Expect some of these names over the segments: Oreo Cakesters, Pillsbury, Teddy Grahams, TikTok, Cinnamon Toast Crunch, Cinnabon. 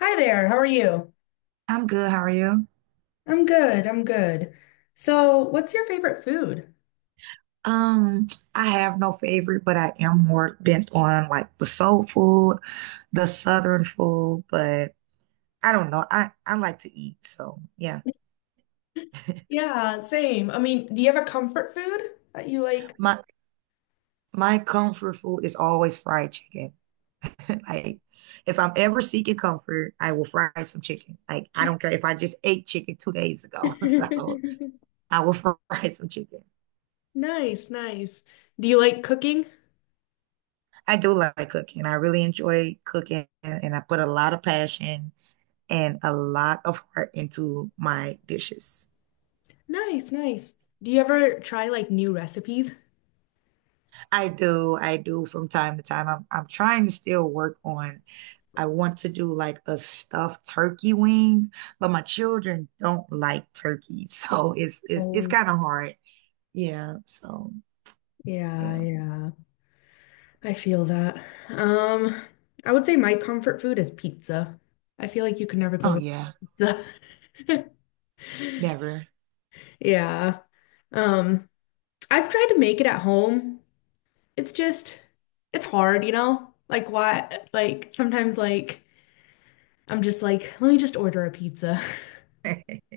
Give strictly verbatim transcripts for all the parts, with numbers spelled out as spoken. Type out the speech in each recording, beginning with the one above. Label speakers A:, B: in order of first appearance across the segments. A: Hi there, how are you?
B: I'm good. How are you?
A: I'm good, I'm good. So, what's your favorite food?
B: Um, I have no favorite, but I am more bent on like the soul food, the southern food, but I don't know. I I like to eat, so yeah.
A: Yeah, same. I mean, do you have a comfort food that you like?
B: My my comfort food is always fried chicken. Like if I'm ever seeking comfort, I will fry some chicken. Like I don't care if I just ate chicken two days ago. So I will fry some chicken.
A: Nice, nice. Do you like cooking?
B: I do like cooking. I really enjoy cooking and I put a lot of passion and a lot of heart into my dishes.
A: Nice, nice. Do you ever try like new recipes?
B: I do, I do from time to time. I'm I'm trying to still work on. I want to do like a stuffed turkey wing, but my children don't like turkey, so it's it's it's
A: Oh,
B: kind of hard. Yeah, so
A: yeah,
B: yeah.
A: yeah. I feel that. Um, I would say my comfort food is pizza. I feel like you can never go
B: Oh
A: wrong
B: yeah,
A: with pizza.
B: never.
A: Yeah. Um, I've tried to make it at home. it's just it's hard, you know? Like why like sometimes like I'm just like, let me just order a pizza.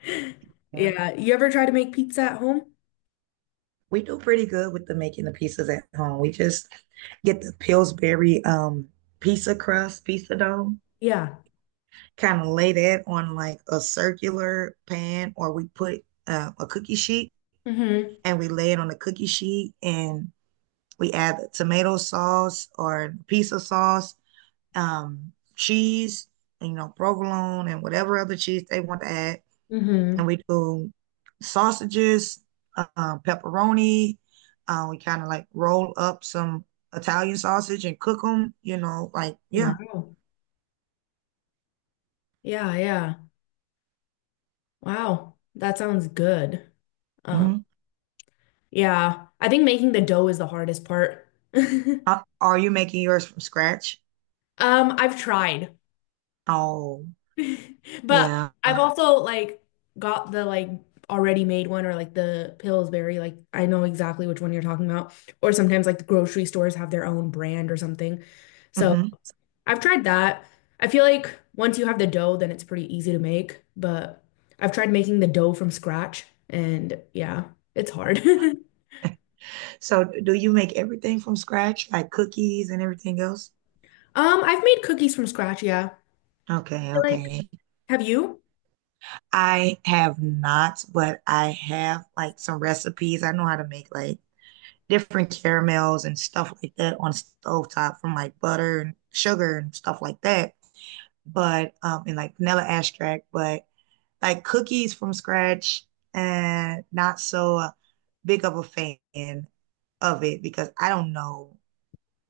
B: Yeah.
A: Yeah. You ever try to make pizza at home?
B: We do pretty good with the making the pizzas at home. We just get the Pillsbury um pizza crust, pizza dough,
A: Yeah.
B: kind of lay that on like a circular pan or we put uh, a cookie sheet
A: Mm-hmm.
B: and we lay it on the cookie sheet and we add tomato sauce or piece of sauce, um, cheese, you know, provolone and whatever other cheese they want to add.
A: Mm-hmm.
B: And we do sausages, uh, pepperoni. Uh, we kind of like roll up some Italian sausage and cook them, you know, like, yeah.
A: Wow. Yeah, yeah. Wow. That sounds good. Um,
B: Mm-hmm.
A: yeah. I think making the dough is the hardest part.
B: Are you making yours from scratch?
A: Um, I've tried.
B: Oh,
A: But
B: yeah.
A: I've also like got the like already made one or like the Pillsbury, like I know exactly which one you're talking about. Or sometimes like the grocery stores have their own brand or something. So
B: Hmm.
A: I've tried that. I feel like once you have the dough, then it's pretty easy to make. But I've tried making the dough from scratch and yeah, it's hard.
B: So do you make everything from scratch, like cookies and everything else?
A: Um, I've made cookies from scratch, yeah. I
B: Okay,
A: feel like
B: okay.
A: have you?
B: I have not, but I have like some recipes. I know how to make like different caramels and stuff like that on stovetop from like butter and sugar and stuff like that. But um and like vanilla extract, but like cookies from scratch and not so uh, big of a fan of it because I don't know.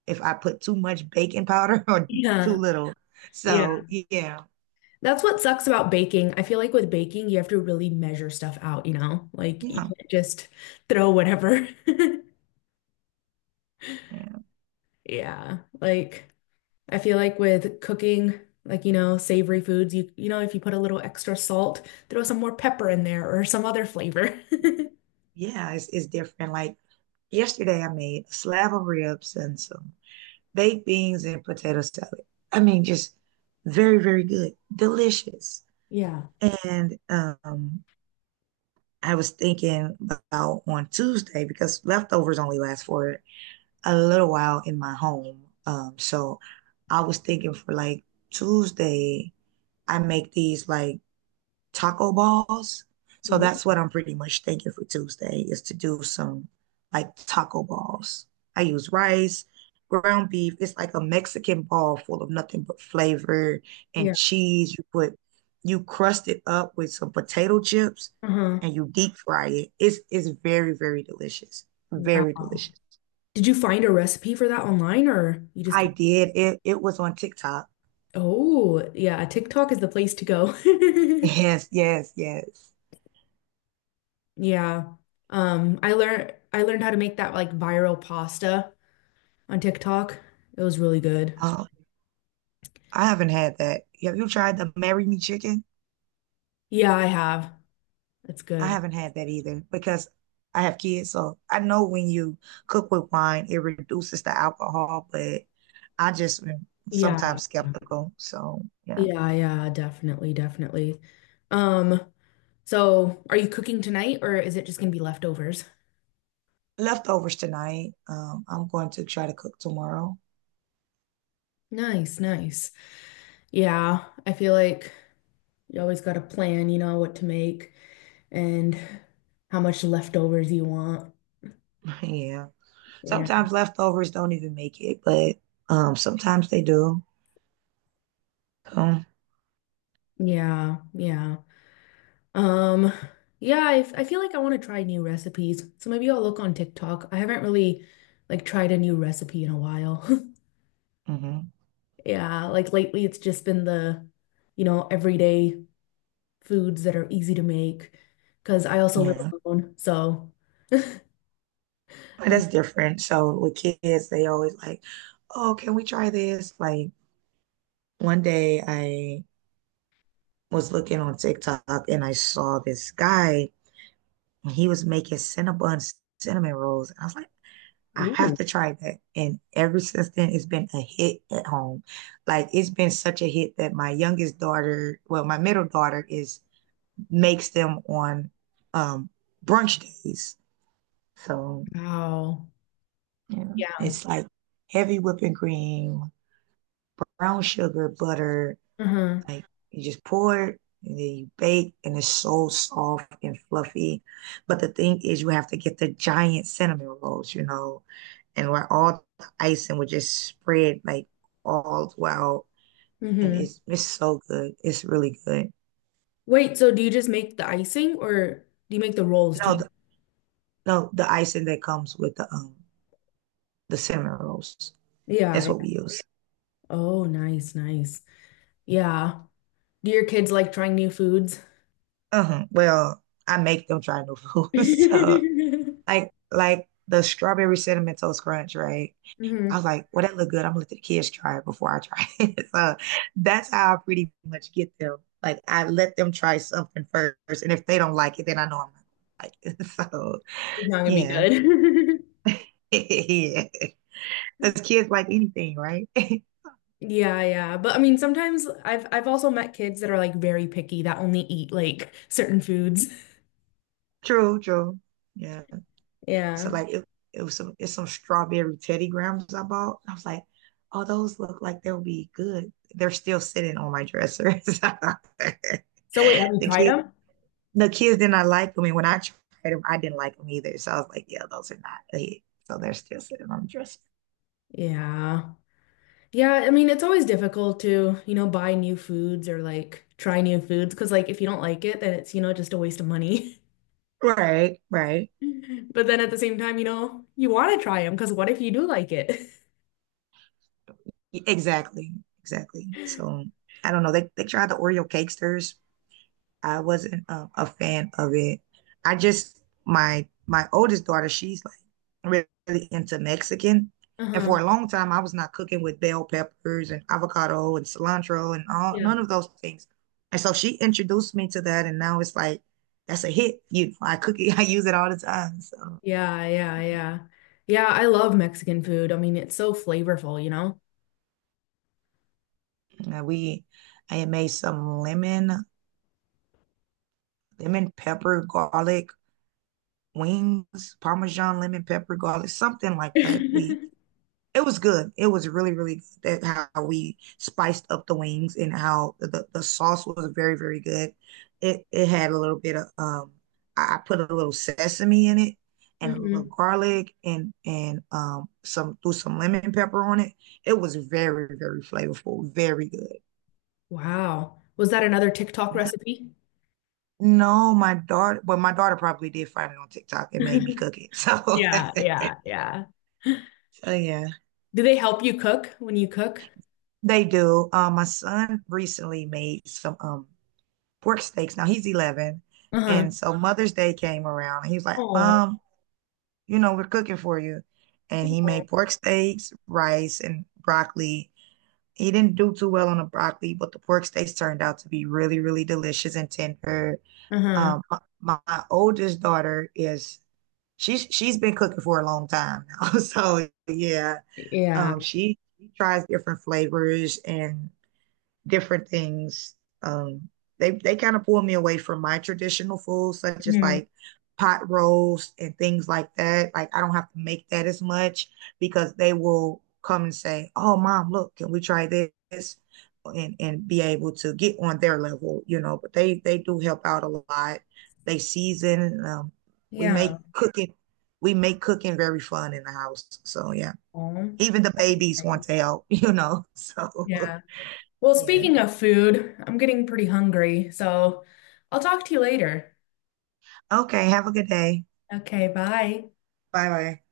B: If I put too much baking powder or too
A: Yeah.
B: little. So
A: Yeah.
B: yeah,
A: That's what sucks about baking. I feel like with baking, you have to really measure stuff out, you know? Like you
B: yeah,
A: can't just throw whatever.
B: yeah,
A: Yeah. Like I feel like with cooking, like you know, savory foods, you you know, if you put a little extra salt, throw some more pepper in there or some other flavor.
B: yeah. It's it's different. Like yesterday, I made a slab of ribs and some baked beans and potato salad. I mean, just very, very good, delicious.
A: Yeah.
B: And um, I was thinking about on Tuesday because leftovers only last for a little while in my home. Um, so I was thinking for like Tuesday, I make these like taco balls. So
A: Ooh.
B: that's what I'm pretty much thinking for Tuesday is to do some like taco balls. I use rice, ground beef. It's like a Mexican ball full of nothing but flavor and
A: Yeah.
B: cheese. You put you crust it up with some potato chips
A: Uh-huh.
B: and you deep fry it. It's it's very, very delicious. Very
A: Wow.
B: delicious.
A: Did you find a recipe for that online or you just
B: I
A: kind
B: did it. It was on TikTok.
A: of, oh, yeah, TikTok is the place to go.
B: Yes, yes, yes.
A: Yeah. Um, I learned I learned how to make that like viral pasta on TikTok. It was really good.
B: Oh, I haven't had that. Have you tried the Marry Me Chicken?
A: Yeah, I have. It's
B: I
A: good.
B: haven't had that either because I have kids. So I know when you cook with wine, it reduces the alcohol, but I just am
A: Yeah.
B: sometimes skeptical. So yeah.
A: Yeah, yeah, definitely, definitely. Um, so are you cooking tonight or is it just gonna be leftovers?
B: Leftovers tonight. Um, I'm going to try to cook tomorrow.
A: Nice, nice. Yeah, I feel like you always gotta plan, you know, what to make and how much leftovers you want.
B: Yeah.
A: Yeah.
B: Sometimes leftovers don't even make it, but um, sometimes they do. So,
A: Yeah, yeah. Um, yeah, I, f- I feel like I want to try new recipes. So maybe I'll look on TikTok. I haven't really like tried a new recipe in a while.
B: hmm,
A: Yeah, like lately it's just been the, you know, everyday foods that are easy to make because I also live
B: yeah.
A: alone. So,
B: But
A: um,
B: that's different. So with kids, they always like, oh, can we try this? Like one day I was looking on TikTok and I saw this guy and he was making Cinnabon cinnamon rolls. And I was like, I have
A: Ooh.
B: to try that. And ever since then, it's been a hit at home. Like it's been such a hit that my youngest daughter, well, my middle daughter is makes them on um brunch days. So
A: Wow.
B: yeah,
A: Yeah.
B: it's like heavy whipping cream, brown sugar, butter.
A: Uh-huh.
B: Like you just pour it and then you bake and it's so soft and fluffy. But the thing is you have to get the giant cinnamon rolls, you know, and where all the icing would just spread like all throughout. And
A: Mm-hmm.
B: it's it's so good. It's really good.
A: Wait, so do you just make the icing or do you make the rolls too?
B: No, the, no, the icing that comes with the um the cinnamon rolls.
A: Yeah,
B: That's what
A: yeah.
B: we use.
A: Oh, nice, nice. Yeah. Do your kids like trying new foods?
B: Uh-huh. Well, I make them try new foods. So
A: Hmm.
B: like like the strawberry cinnamon toast crunch, right? I was
A: It's
B: like, well, that look good. I'm gonna let the kids try it before I try it. So that's how I pretty much get them. Like I let them try something first, and if they don't like it, then I know I'm not like it. So
A: not gonna be
B: yeah,
A: good.
B: yeah. Because kids like anything, right?
A: Yeah, yeah. But I mean, sometimes I've I've also met kids that are like very picky that only eat like certain foods.
B: True, true. Yeah. So
A: Yeah.
B: like it, it was some it's some strawberry Teddy Grahams I bought. I was like, oh, those look like they'll be good. They're still sitting on my dresser. the
A: So wait, have you tried
B: kids
A: them?
B: the kids did not like them, and when I tried them, I didn't like them either. So I was like, yeah, those are not a hit. So they're still sitting on the dresser.
A: Yeah. Yeah, I mean, it's always difficult to, you know, buy new foods or like try new foods because like if you don't like it, then it's, you know, just a waste of money.
B: Right, right.
A: But then at the same time, you know, you want to try them because what if you do like it?
B: Exactly, exactly. So I don't know. They they tried the Oreo cakesters. I wasn't um, a fan of it. I just my my oldest daughter, she's like really into Mexican, and
A: Uh-huh.
B: for a long time, I was not cooking with bell peppers and avocado and cilantro and all
A: Yeah.
B: none of those things. And so she introduced me to that, and now it's like that's a hit. You know, I cook it, I use it all the time. So
A: Yeah, yeah, yeah. Yeah, I love Mexican food. I mean, it's so flavorful, you know?
B: uh, we, I had made some lemon lemon pepper garlic wings, Parmesan lemon pepper garlic, something like that. We it was good. It was really, really good that how we spiced up the wings and how the, the sauce was very, very good. It it had a little bit of um I I put a little sesame in it and a little
A: Hmm.
B: garlic and and um some threw some lemon pepper on it. It was very, very flavorful, very good.
A: Wow. Was that another TikTok
B: Yeah.
A: recipe?
B: No, my daughter, well, my daughter probably did find it on TikTok and made me cook it. So,
A: Yeah, yeah, yeah.
B: so yeah,
A: Do they help you cook when you cook?
B: they do. Um, my son recently made some um pork steaks. Now he's eleven. And
A: Uh-huh.
B: so Mother's Day came around and he was like,
A: Oh.
B: Mom, you know, we're cooking for you. And he
A: Oh.
B: made pork steaks, rice, and broccoli. He didn't do too well on the broccoli, but the pork steaks turned out to be really, really delicious and tender.
A: Uh-huh.
B: Um, my, my oldest daughter is she's she's been cooking for a long time now. So yeah,
A: Yeah.
B: um, she, she tries different flavors and different things. Um, they they kind of pull me away from my traditional foods, such as
A: Mhm.
B: like pot roast and things like that. Like I don't have to make that as much because they will come and say, "Oh, mom, look, can we try this?" and and be able to get on their level, you know. But they they do help out a lot. They season. Um, we
A: Yeah.
B: make cooking. We make cooking very fun in the house. So yeah,
A: Oh,
B: even the babies want
A: nice.
B: to help, you know. So
A: Yeah. Well,
B: yeah.
A: speaking of food, I'm getting pretty hungry, so I'll talk to you later.
B: Okay, have a good day.
A: Okay, bye.
B: Bye bye.